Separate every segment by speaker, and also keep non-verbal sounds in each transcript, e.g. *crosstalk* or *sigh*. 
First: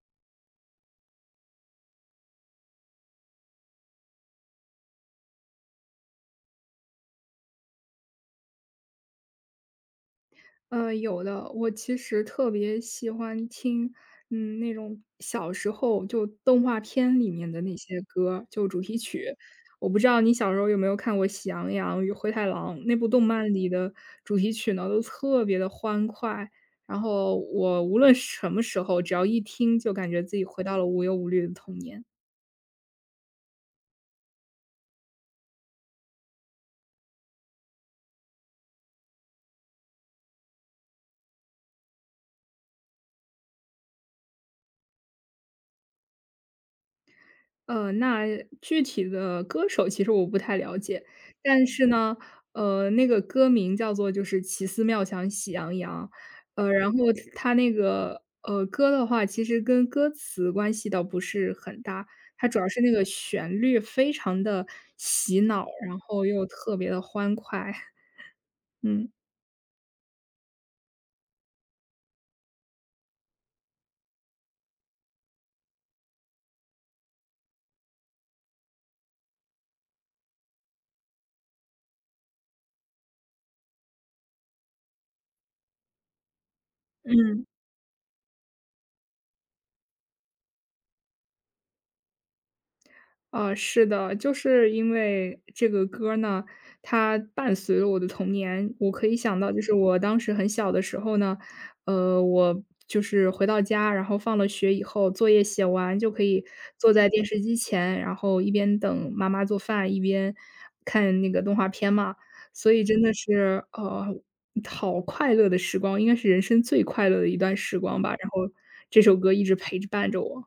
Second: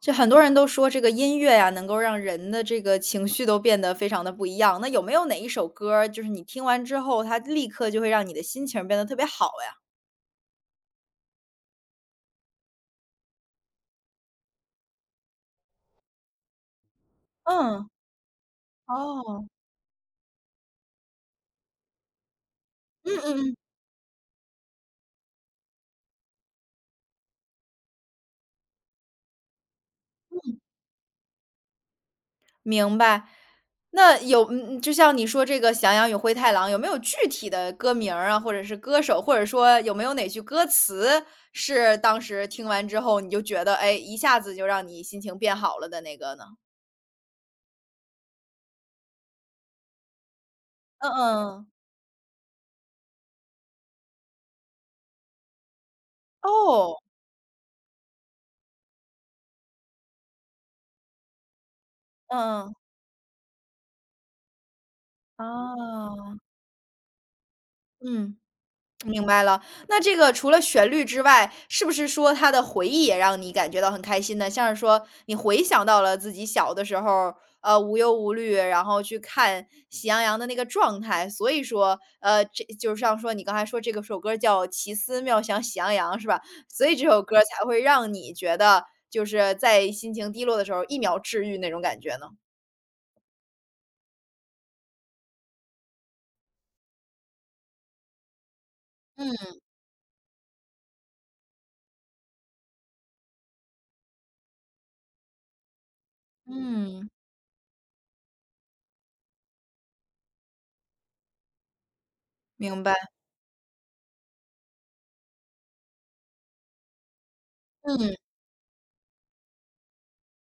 Speaker 1: 就很多人都说这个音乐呀，能够让人的这个情绪都变得非常的不一样。那有没有哪一首歌儿，就是你听完之后，它立刻就会让你的心情变得特别好呀？
Speaker 2: 有的。我其实特别喜欢听，那种小时候就动画片里面的那
Speaker 1: 嗯，
Speaker 2: 些歌，就主题曲。
Speaker 1: 哦，
Speaker 2: 我不知道你小时候有没有看过《喜羊羊与灰太狼》那部
Speaker 1: 嗯
Speaker 2: 动
Speaker 1: 嗯
Speaker 2: 漫
Speaker 1: 嗯，
Speaker 2: 里的主题曲呢，都特别的欢快。然后我无论什么时候，只要一听，就感觉自己回到了无忧无虑的童年。
Speaker 1: 明白。那有，就像你说这个《翔羊与灰太狼》，有没有具体的歌名儿啊，或者是歌手，或者说有没有哪句歌词是当时听完之后你就觉得，哎，一下子就让你心情变好了的那个呢？
Speaker 2: 那具体的歌手其实我不太了解，
Speaker 1: 嗯
Speaker 2: 但
Speaker 1: 嗯，
Speaker 2: 是呢，那个歌名叫做就是"奇思妙想喜羊羊"，然
Speaker 1: 哦，
Speaker 2: 后它那个，歌的话其实跟歌词关系倒不是很大，它主
Speaker 1: 嗯
Speaker 2: 要
Speaker 1: 嗯，
Speaker 2: 是那个旋律非常的洗脑，然后
Speaker 1: 啊。
Speaker 2: 又特别的欢快，
Speaker 1: 嗯，
Speaker 2: *laughs* 嗯。
Speaker 1: 明白了。那这个除了旋律之外，是不是说它的回忆也让你感觉到很开心呢？像是说你回想到了自己小的时候，无忧无虑，然后去看《喜羊羊》的那个状态，所以说，这就像说你刚才说这个首歌叫《奇思妙想喜羊羊》，是吧？所以这首歌
Speaker 2: 嗯。
Speaker 1: 才会让你觉得就是在心情低落的时候一秒治愈那种感觉呢？
Speaker 2: 啊，是的，就是因为这个歌儿呢，它伴随了我的童年。我可以想到，
Speaker 1: 嗯
Speaker 2: 就是我当时很小的时候呢，我就是回到家，然后放了学以后，作业写完就可以坐在
Speaker 1: 嗯，
Speaker 2: 电视机前，然后一边等妈妈做饭，一边看那个动画片嘛。所
Speaker 1: 明
Speaker 2: 以真的
Speaker 1: 白。
Speaker 2: 是，好快乐的时光，应该是人生最快乐的一段时光吧。
Speaker 1: 嗯。
Speaker 2: 然后这首歌一直陪着伴着我。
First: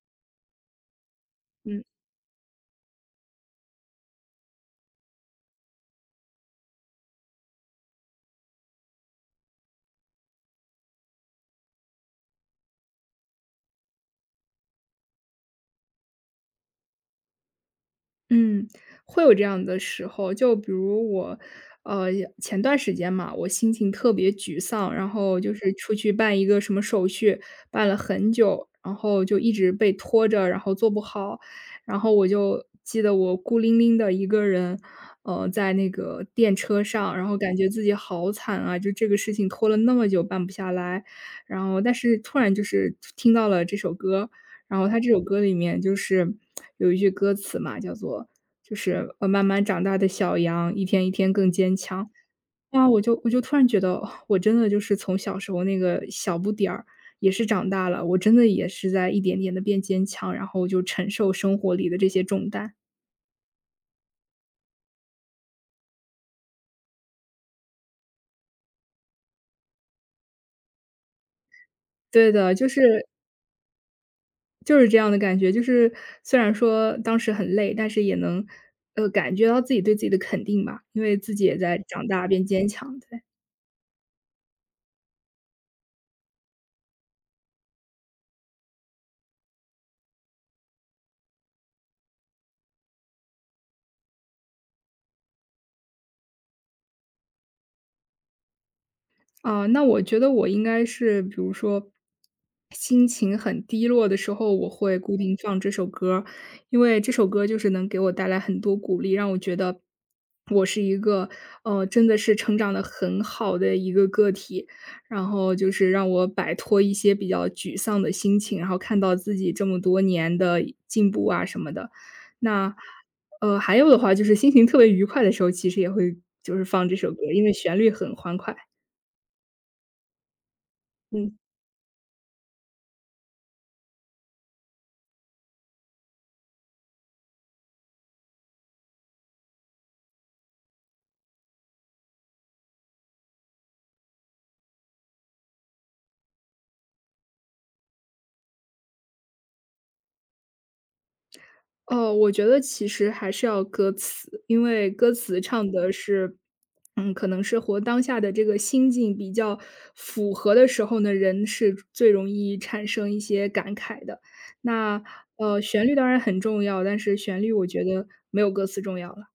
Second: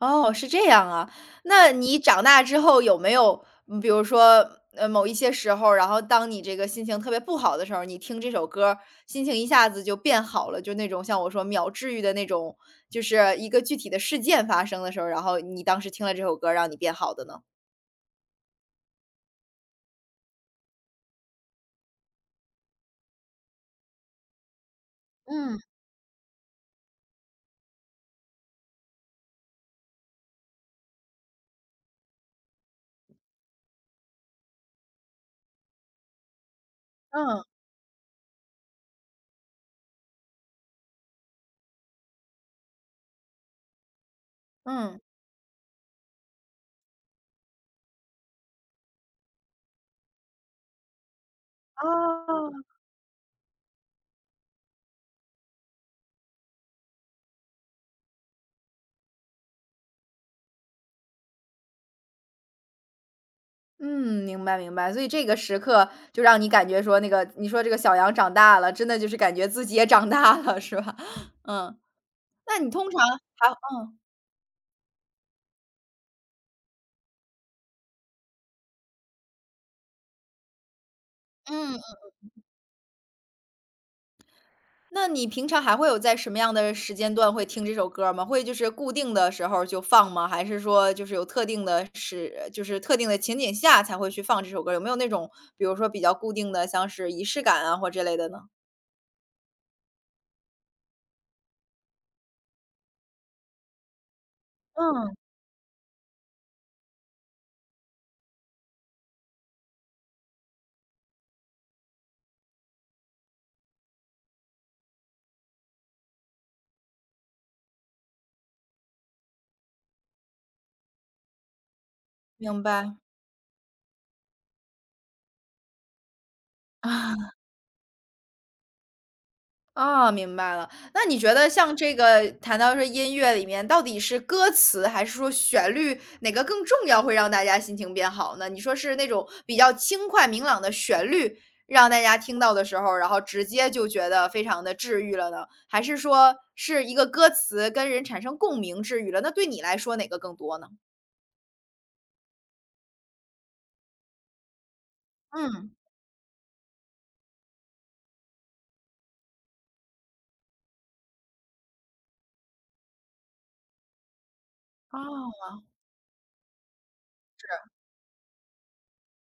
Speaker 1: 哦，是这样啊。那
Speaker 2: 嗯。
Speaker 1: 你长大之后有没有，比如说，某一些时候，然后当你这个心情特别不好的时候，你听这首歌儿心情一下子就变好了，就那种像我说秒治愈的那种，就是一个具体的事件发生的时候，然后你当时听了这首歌儿让你变好的呢？
Speaker 2: 嗯，会有这样的时候。就比如我，呃，前段时间嘛，我心情特别沮丧，然后就
Speaker 1: 嗯
Speaker 2: 是出去办一个什么手续，办了很久，然后就一直被拖着，然后做不好。然后我就记得我孤零零的一个人，在那个电车上，然后
Speaker 1: 嗯
Speaker 2: 感觉自己好惨啊，就这个事情拖了那么久办不下来。然后，但是突然就是听到了这首歌，然后他
Speaker 1: 嗯，
Speaker 2: 这首歌里面就是有一句歌词嘛，叫做就是慢慢长大的小羊，一天一天更坚强。
Speaker 1: 哦，
Speaker 2: 啊，我就突然觉得，哦我真的就是从小时候那个小不点儿，也是长大了，我真的也是在一点点的变坚强，然后就承受生活里的这些重担。
Speaker 1: 嗯，明白明白。所以这个时刻就让你感觉说，那个你说这个小羊长大了，真的就是感觉自己也长大了，是吧？*laughs* 嗯，
Speaker 2: 对的，
Speaker 1: 那
Speaker 2: 就
Speaker 1: 你通常
Speaker 2: 是
Speaker 1: 还
Speaker 2: 就是这样的感觉，就是虽然说当时很累，但是也能感觉到自己对自己的肯定吧，因为自己也
Speaker 1: 嗯，
Speaker 2: 在长大变坚强。对。
Speaker 1: 那你平常还会有在什么样的时间段会听这首歌儿吗？会就是固定的时候儿就放吗？还是说就是有特定的时就是特定的情景下才会去放这首歌儿有没有那种比如说比较固定的，像是仪式感啊或之类的呢？
Speaker 2: 啊，那我觉得我应该是，比如说心情很低落的时候，我会
Speaker 1: 嗯。
Speaker 2: 固定放这首歌儿，因为这首歌就是能给我带来很多鼓励，让我觉得我是一个真的是成长的很好的一个个体，然后就是让我摆脱一些比较沮丧的心情，然后看到自己这么多年的进步啊什么的。
Speaker 1: 明
Speaker 2: 那
Speaker 1: 白。*laughs*
Speaker 2: 还有的话就是心情特别愉快的时候，其实也会就是放这首
Speaker 1: 啊。
Speaker 2: 歌，因为旋律很欢快。
Speaker 1: 哦，明白了。那你
Speaker 2: 嗯。
Speaker 1: 觉得像这个谈到说音乐里面，到底是歌词还是说旋律，哪个更重要，会让大家心情变好呢？你说是那种比较轻快明朗的旋律，让大家听到的时候，然后直接就觉得非常的治愈了呢？还是说是一个歌词跟人产生共鸣治愈了？那对你来说哪个更多呢？
Speaker 2: 哦，我觉得其实还是要歌词，因为歌词唱
Speaker 1: 嗯，
Speaker 2: 的是，可能是活当下的这个心境比较符合的时候呢，人是最容易产生一些感慨的。那
Speaker 1: 哦。
Speaker 2: 旋律当然很重要，但是旋律我觉得没有歌词重要了。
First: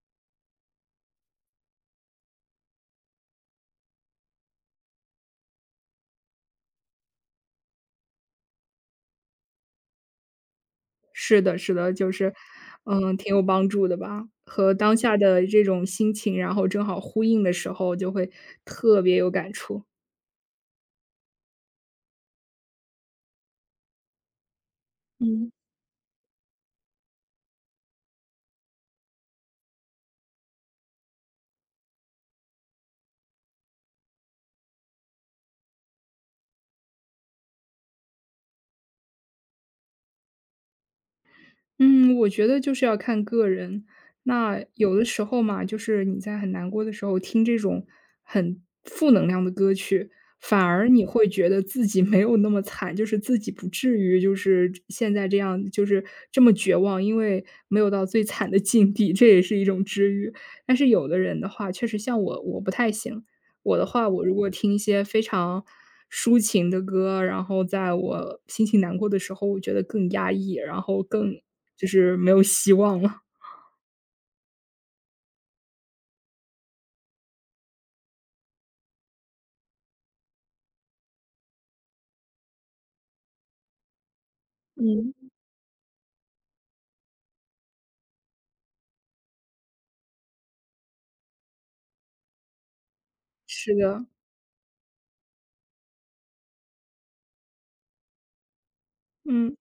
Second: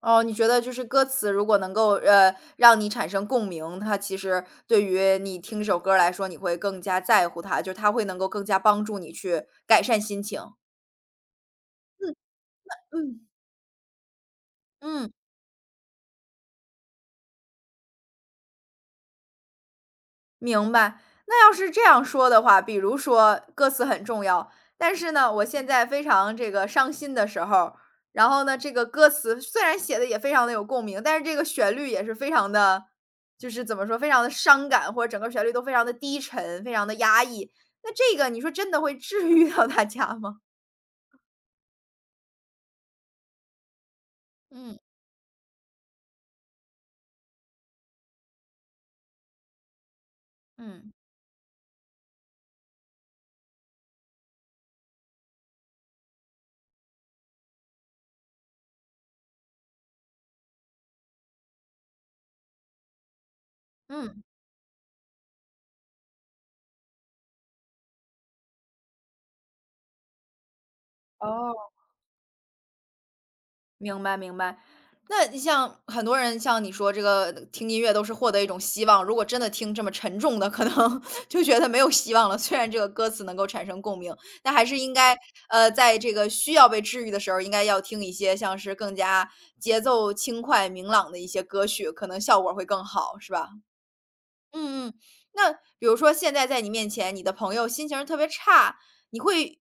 Speaker 1: 哦，你觉得就是歌词如果能够，让你产生共鸣，它其实对于你听这首歌儿来说，你会更加在乎它，就是它会能够更加帮助你去改善心情。
Speaker 2: 是的，是的，就
Speaker 1: 嗯
Speaker 2: 是，嗯，
Speaker 1: 嗯。
Speaker 2: 挺有帮助的吧，和当
Speaker 1: 嗯。
Speaker 2: 下的这种心情，然后正好呼应的时候，就会特别有感触。
Speaker 1: 明白。那要是这样说的话，比如说歌词很重要，但是呢，我
Speaker 2: 嗯。
Speaker 1: 现在非常这个伤心的时候，然后呢，这个歌词虽然写的也非常的有共鸣，但是这个旋律也是非常的，就是怎么说，非常的伤感，或者整个旋律都非常的低沉，非常的压抑。那这个你说真的会治愈到大家吗？
Speaker 2: 嗯，我觉得就是要看个人。那
Speaker 1: 嗯
Speaker 2: 有的时候嘛，就是你在很难过的时候听这种很负能量的歌曲，反而
Speaker 1: 嗯。
Speaker 2: 你会觉得自己没有那么惨，就是自己不至于就是现在这样，就是这么绝望，因为没有到最惨的境地，这也是一种治愈。但是有的人的话，确实像我，我不太行。我的话，
Speaker 1: 嗯，
Speaker 2: 我如果听一些非常抒情的歌，然后在我心情难过的时候，我觉得更压抑，然后更
Speaker 1: 哦。
Speaker 2: 就是没有希望了。
Speaker 1: 明白明白。那你像很多人像你说这个听音乐都是获得一种希望，如果真的听这么沉重的，可能 *laughs* 就觉得没有希望了。虽然这个歌词能够产生共鸣，但还是应该
Speaker 2: 嗯。
Speaker 1: 在这个需要被治愈的时候，应该要听一些像是更加节奏轻快、明朗的一些歌曲，可能效果会更好，是吧？
Speaker 2: 是的。
Speaker 1: 嗯嗯，那比如说现在在你面前，你的朋友心情儿特别差，你
Speaker 2: 嗯，
Speaker 1: 会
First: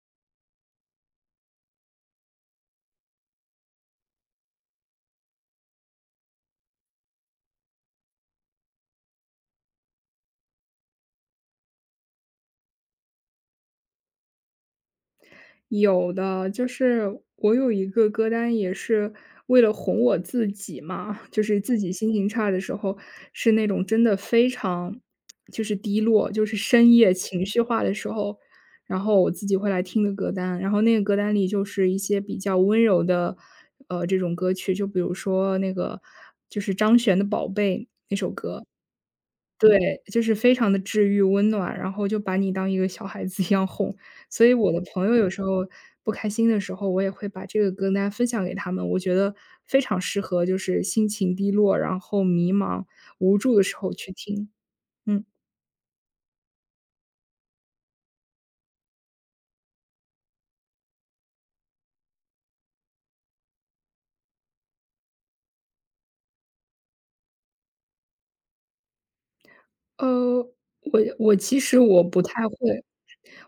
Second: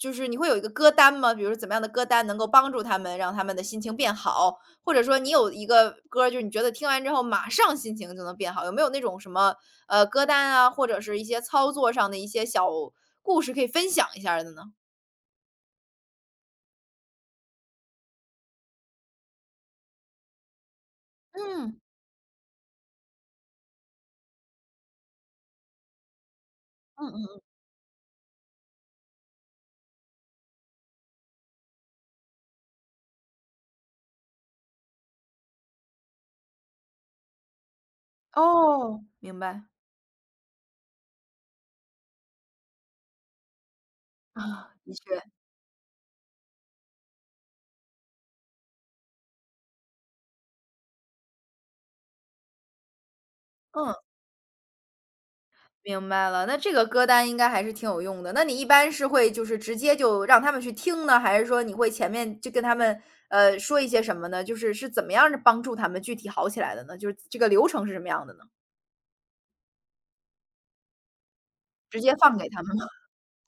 Speaker 1: 你会有一个歌单吗？比如说怎么样的歌单能够帮助他们，让他们的心情变好？或者说你有一个歌儿，就是你觉得听完之后马上心情就能变好，有没有那种什么歌单啊，或者是一些操作上的一些小故事可以分享一下儿的呢？
Speaker 2: 有的，就是我有一个歌单也是为了哄我自己嘛，就是自
Speaker 1: 嗯
Speaker 2: 己心情差的时候，是那种真的非常就是低落，就是深
Speaker 1: 嗯
Speaker 2: 夜
Speaker 1: 嗯，
Speaker 2: 情绪化的时候，然后我自己会来听的歌单。然后那个歌单里就是一些比较温柔的，这种歌曲，就比如说那个就是张悬的《宝贝》，
Speaker 1: 嗯哦，明白
Speaker 2: 对，就是非常的治愈、温暖，然后就把你当一个小孩子一样哄。所以我
Speaker 1: 啊，
Speaker 2: 的
Speaker 1: 的
Speaker 2: 朋友
Speaker 1: 确，
Speaker 2: 有时候不开心的时候，我也会把这个歌单分享给他们，我觉得非常适合就是心情低落，然后迷茫、无助的时候
Speaker 1: 嗯。
Speaker 2: 去听。嗯。
Speaker 1: 明白了，那这个歌单应该还是挺有用的。那你一般是会就是直接就让他们去听呢，还是说你会前面就跟他们，说一些什么呢？就是怎么样帮助他们具体好起来的呢？就是这个流程是什么样的呢？
Speaker 2: 呃，我其实
Speaker 1: 直
Speaker 2: 我
Speaker 1: 接
Speaker 2: 不
Speaker 1: 放
Speaker 2: 太
Speaker 1: 给他们吗？
Speaker 2: 会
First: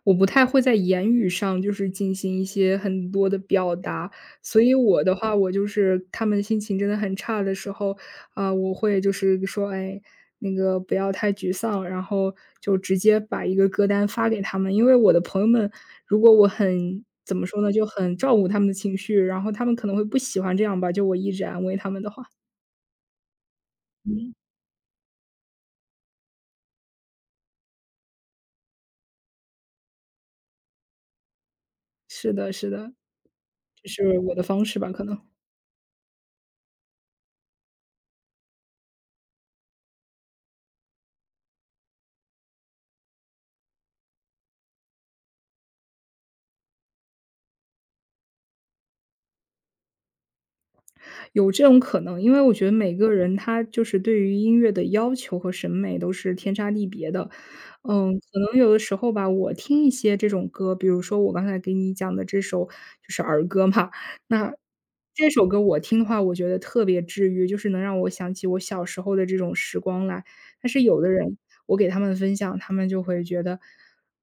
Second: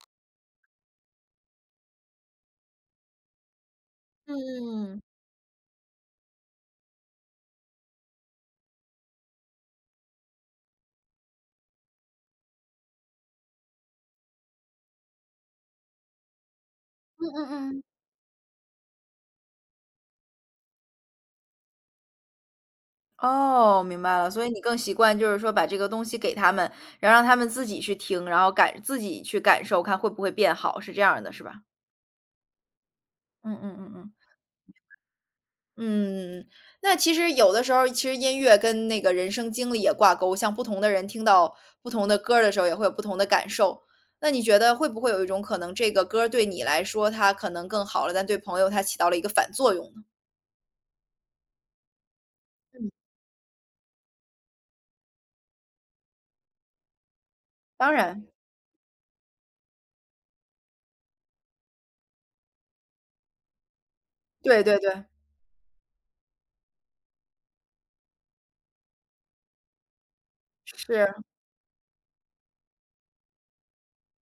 Speaker 2: 我不太会在言语上就是进行一些很多的表达，所以
Speaker 1: 嗯
Speaker 2: 我的话，我就是他们心情真的很差的时候，啊、我会就是说，哎，那个不要太沮丧，然后就直接把一个歌单发给他们，因为我的朋友们，如果我很
Speaker 1: 嗯
Speaker 2: 怎么
Speaker 1: 嗯
Speaker 2: 说呢，
Speaker 1: 嗯。
Speaker 2: 就很照顾他们的情绪，然后他们可能会不喜欢这样吧，就我一直安慰他们的话。
Speaker 1: 哦，明白了。
Speaker 2: 嗯。
Speaker 1: 所以你更习惯就是说把这个东西给他们，然后让他们自己去听，然后自己去感受，看会不会变好，是这样的，是吧？
Speaker 2: 是的，是的，
Speaker 1: 嗯嗯
Speaker 2: 这
Speaker 1: 嗯嗯。
Speaker 2: 是我的方式吧，可能。
Speaker 1: 嗯，那其实有的时候，其实音乐跟那个人生经历也挂钩，像不同的人听到不同的歌儿的时候，也会有不同的感受。那你觉得会不会有一种可能，这个歌儿对你来说它可能更好了，但对朋友它起到了一个反作用呢？
Speaker 2: 有这种可能，因为我觉得
Speaker 1: 嗯，
Speaker 2: 每个人他就是对于音乐的要求和审美都是天差地别的。
Speaker 1: 当
Speaker 2: 嗯，
Speaker 1: 然，
Speaker 2: 可能有的时候吧，我听一些这种歌，比如说我刚才给你讲的这首就是儿歌嘛，那
Speaker 1: 对对对，
Speaker 2: 这首歌我听的话，我觉得特别治愈，就是能让我想起我小时候的这种时光来。但是有的
Speaker 1: 是。
Speaker 2: 人，我给他们分享，他们就会觉得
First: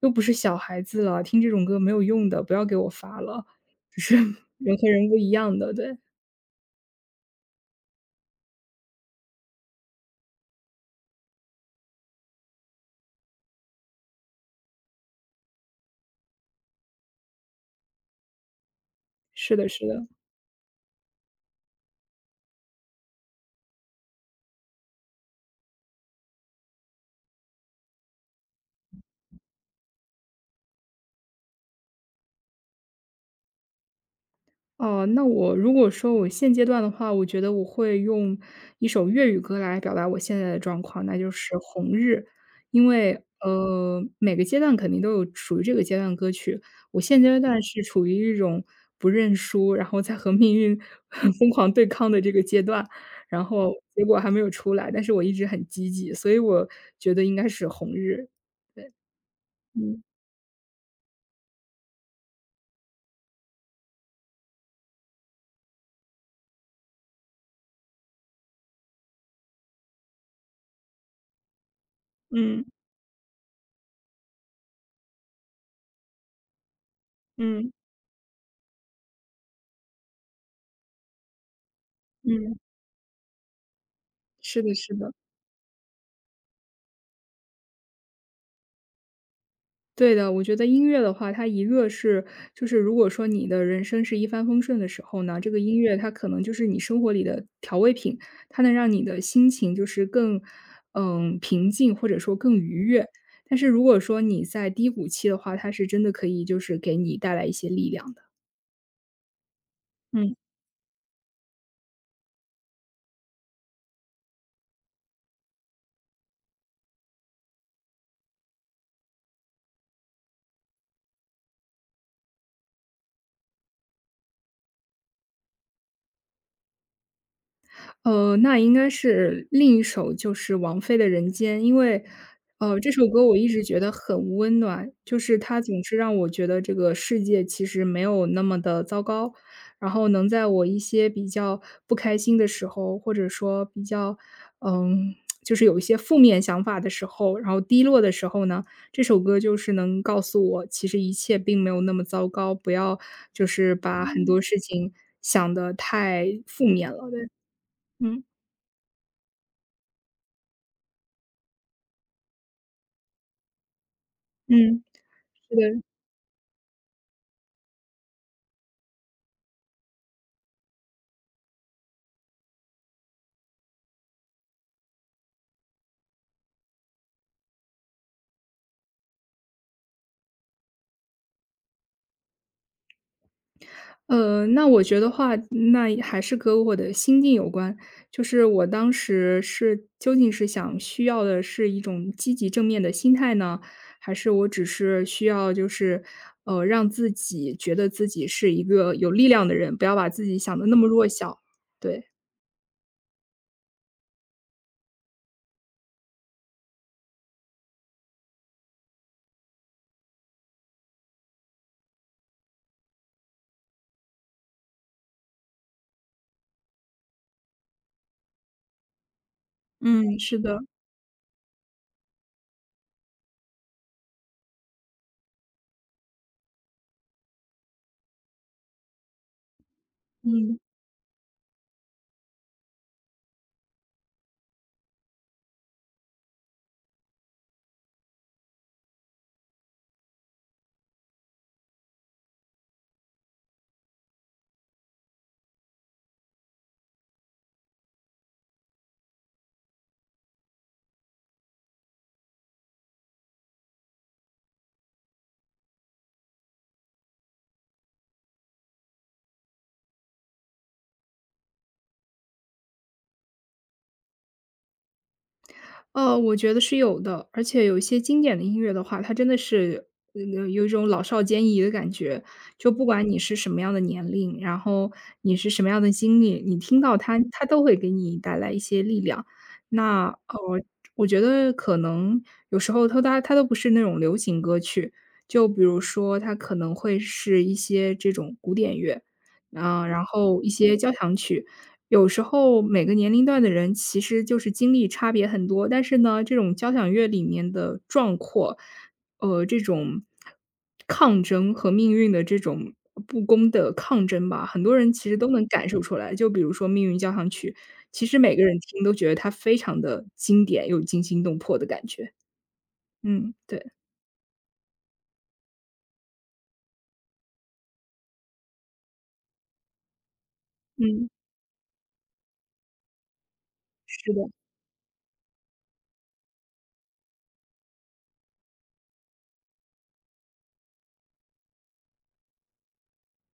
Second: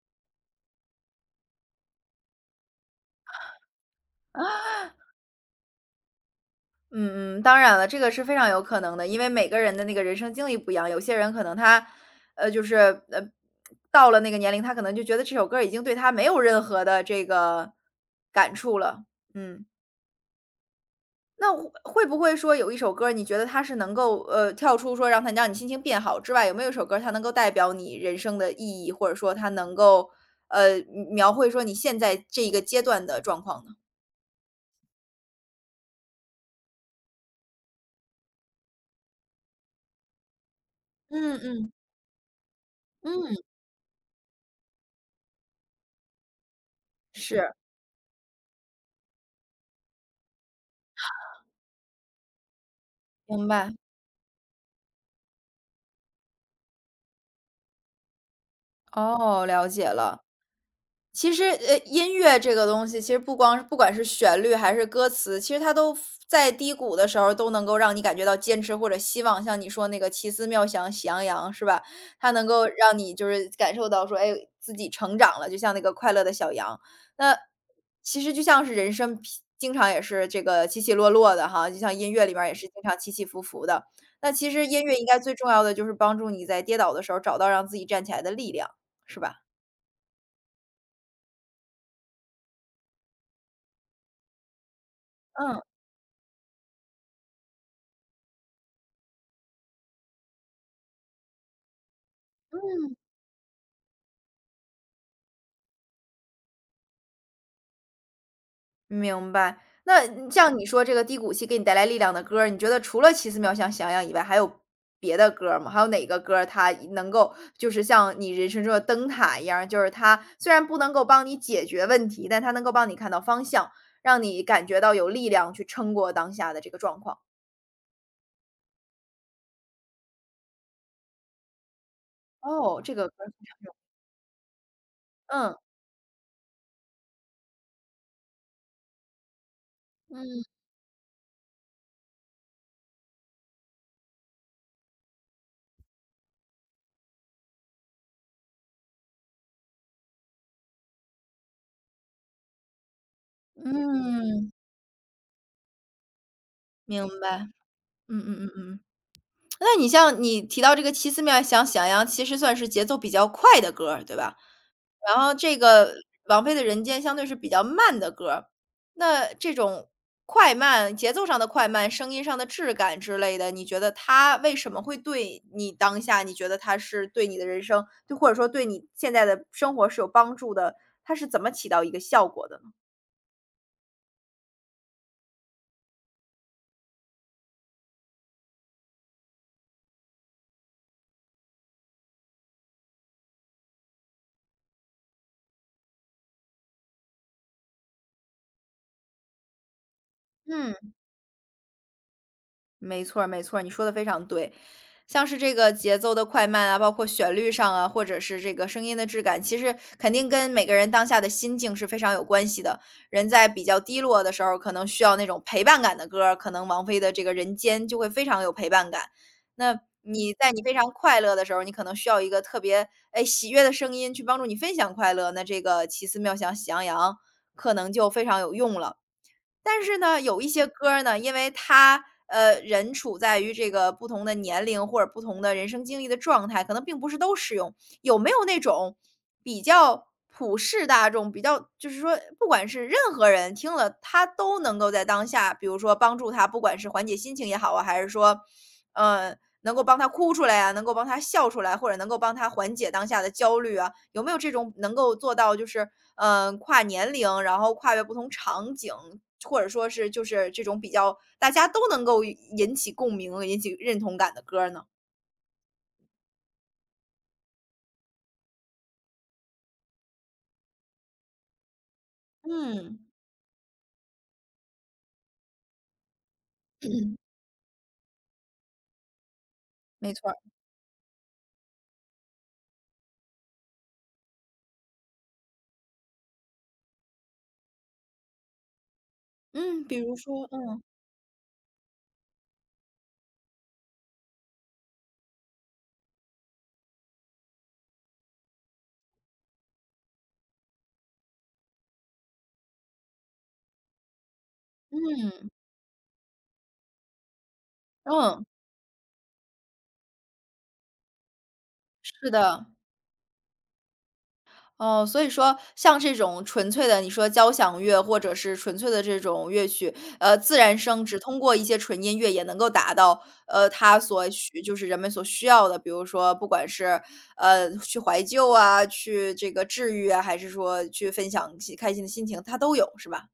Speaker 2: 又不是小孩子了，听这种歌没有用的，不要给我发了，*laughs* 就是人和人不一样的，对，
Speaker 1: 嗯嗯，当然了，这个是非常有可能的，因为每个人的那个人生经历不一样，有些人可能他，就是呃，到了那个年龄，他可能就觉得这首歌儿已经对他没有任何的这个感触了。
Speaker 2: 是
Speaker 1: 嗯，
Speaker 2: 的，是的。
Speaker 1: 那会不会说有一首歌儿你觉得它是能够跳出说让你心情变好之外，有没有一首歌儿它能够代表你人生的意义，或者说它能够呃描绘说你现在这一个阶段的状况呢？
Speaker 2: 哦，那我如果说我现阶段的话，我觉得我会用一首粤语歌来表达我现在的状况，那就
Speaker 1: 嗯
Speaker 2: 是
Speaker 1: 嗯
Speaker 2: 《红日》。因为，
Speaker 1: 嗯，
Speaker 2: 每个阶段肯定都有属于这个阶段的歌曲。我现阶
Speaker 1: 是，
Speaker 2: 段是处于一种不认输，然后在和命运 *laughs* 疯狂对抗的这个阶段，然
Speaker 1: 明
Speaker 2: 后
Speaker 1: 白，
Speaker 2: 结果还没有出来，但是我一直很积极，所以我觉得应该是《红日》。
Speaker 1: 哦，了解
Speaker 2: 嗯
Speaker 1: 了。其实，音乐这个东西，其实不管是旋律还是歌词，其实它都在低谷的时候都能够让你感觉到坚持或者希望。像你说那个奇思妙想喜羊羊是吧？它能
Speaker 2: 嗯
Speaker 1: 够让你就是感受到说，哎，自己成长了，就像那个快乐的小羊。那
Speaker 2: 嗯
Speaker 1: 其实就像是人生经常也是这个起起落落的哈，就像音乐里面也
Speaker 2: 嗯，
Speaker 1: 是经常起起伏伏的。那其
Speaker 2: 是
Speaker 1: 实
Speaker 2: 的，
Speaker 1: 音
Speaker 2: 是
Speaker 1: 乐应
Speaker 2: 的。
Speaker 1: 该最重要的就是帮助你在跌倒的时候找到让自己站起来的力量，是吧？
Speaker 2: 对的，我觉得音乐的话，它一个是就是如果说你的人生是一帆风顺的时候呢，这个
Speaker 1: 嗯。
Speaker 2: 音乐它可能就是你生活里的调味品，它能让你的心情就是更，嗯，平静或者说更愉悦。但是如果说你在低谷期的话，它是真的可以就是给你带来一些力量的。
Speaker 1: 明白。那
Speaker 2: 嗯。
Speaker 1: 像你说这个低谷期给你带来力量的歌儿，你觉得除了《奇思妙想想想》以外，还有别的歌儿吗？还有哪个歌儿它能够就是像你人生中的灯塔一样，就是它虽然不能够帮你解决问题，但它能够帮你看到方向，让你感觉到有力量去撑过当下的这个状况？
Speaker 2: 那应该是另一首就是王菲的《人间》，因为，
Speaker 1: 哦，
Speaker 2: 这
Speaker 1: 这
Speaker 2: 首
Speaker 1: 个歌
Speaker 2: 歌
Speaker 1: 儿
Speaker 2: 我一直觉得很温暖，就是
Speaker 1: 嗯，
Speaker 2: 它总是让我觉得这个世界其实没有那么的糟糕，然后能在我一些比较不开心的时候，或者说比较，嗯，就是有一些负面想法的时候，然后低落的时候呢，这首歌就是能告诉我，其实一切并没有那么糟糕，不要就是把很多
Speaker 1: 嗯，
Speaker 2: 事情想得太负面
Speaker 1: 明
Speaker 2: 了，对。
Speaker 1: 白，嗯
Speaker 2: 嗯。
Speaker 1: 嗯嗯嗯。那你像你提到这个奇思妙想想呀，其实算是节奏比较快的歌儿，对吧？
Speaker 2: 嗯，
Speaker 1: 然后
Speaker 2: 是
Speaker 1: 这
Speaker 2: 的。
Speaker 1: 个王菲的《人间》相对是比较慢的歌儿，那这种快慢，节奏上的快慢，声音上的质感之类的，你觉得它为什么会对你当下，你觉得它是对你的人生，就或者说对你现在的生活是有帮助的，它是怎么起到一个效果的呢？
Speaker 2: 那我觉得话，那也还是和我的心境有关。就是我当时是究竟是想需要的是一种积极正面的心态呢，还是我只是需要就是，让自己觉得自己是一个有力量的人，不要把自己想的那么
Speaker 1: 嗯。
Speaker 2: 弱小。对。
Speaker 1: 没错儿没错儿，你说的非常对。像是这个节奏的快慢啊，包括旋律上啊，或者是这个声音的质感，其实肯定跟每个人当下的心境是非常有关系的。人在比较低落的时候，可能需要那种陪伴感的歌儿，可能王菲的这个《人间》就会非常有陪伴感。那
Speaker 2: 嗯，
Speaker 1: 你
Speaker 2: 是
Speaker 1: 在
Speaker 2: 的。
Speaker 1: 你非常快乐的时候，你可能需要一个特别，哎，喜悦的声音去帮助你分享快乐，那这个奇思妙想喜羊羊可能就非常有用了。但是呢，有一
Speaker 2: 嗯。
Speaker 1: 些歌儿呢，因为它，人处在于这个不同的年龄或者不同的人生经历的状态，可能并不是都适用。有没有那种比较普世大众，比较就是说不管是任何人听了，他都能够在当下，比如说帮助他，不管是缓解心情也好啊，还是说，呃，能够帮他哭出来啊，能够帮他笑出来，或者能够帮他缓解当下的焦虑啊，有没有这种能够做到就是跨年龄，然后跨越不同场景，或者说是就是这种比较大家都能够引起共鸣、引起认同感的歌儿呢？
Speaker 2: 我觉得是有的，而且有一些经典的音乐的话，它真的是，呃，有一种老少皆宜的感觉。就不
Speaker 1: 嗯，
Speaker 2: 管你是什么样的年龄，然后你是什么样的经历，你听到它，
Speaker 1: *clears throat*
Speaker 2: 它都会给你带来一些力量。那
Speaker 1: 没错儿，
Speaker 2: 我觉得可能有时候它都不是那种流行歌曲，就比如说它可能会是一些这种古典乐，
Speaker 1: 嗯，
Speaker 2: 啊、
Speaker 1: 比
Speaker 2: 然
Speaker 1: 如
Speaker 2: 后
Speaker 1: 说
Speaker 2: 一些
Speaker 1: 嗯，
Speaker 2: 交响曲，有时候每个年龄段的人其实就是经历差别很多，但是呢，这种交响乐里面的壮阔，这种抗争和命运的这种不公的抗争吧，很多人其实都能
Speaker 1: 嗯，
Speaker 2: 感受出来。就比如说《命运交响曲》，其实每个
Speaker 1: 嗯，
Speaker 2: 人听都觉得它非常的经典，又惊心动魄的感觉。
Speaker 1: 是的。
Speaker 2: 嗯，对。
Speaker 1: 哦，所以说像这种纯粹的，你说交响乐或者是纯粹的这种乐曲，自然声
Speaker 2: 嗯，
Speaker 1: 只通过一些纯音乐也能够达到，它
Speaker 2: 是
Speaker 1: 所
Speaker 2: 的。
Speaker 1: 需就是人们所需要的，比如说不管是去怀旧啊，去这个治愈啊，还是说去分享开心的心情，它都有，是吧？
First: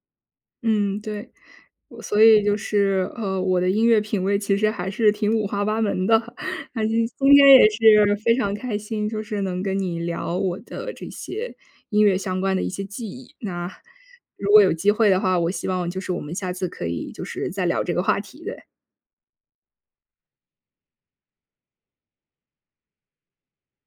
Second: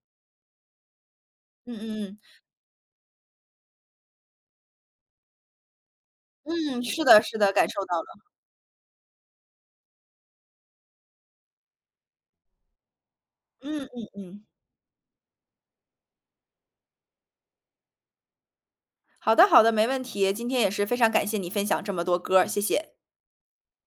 Speaker 2: 嗯，对。
Speaker 1: 嗯
Speaker 2: 我
Speaker 1: 嗯
Speaker 2: 所以就是，我的音乐品味其实还是挺五花八门的。
Speaker 1: 嗯
Speaker 2: *laughs*
Speaker 1: 嗯，
Speaker 2: 那
Speaker 1: 是
Speaker 2: 今
Speaker 1: 的，
Speaker 2: 今
Speaker 1: 是
Speaker 2: 天
Speaker 1: 的，
Speaker 2: 也
Speaker 1: 感受到了。
Speaker 2: 是非常开心，就是能跟你聊我的这些音乐相关的一些记忆。那
Speaker 1: 嗯嗯嗯，
Speaker 2: 如果有机会的话，我希望就是我们下次可以就是再聊这个话题的。
Speaker 1: 好的好的，没问题。今天也是非常感谢你分享这么多歌儿，谢谢。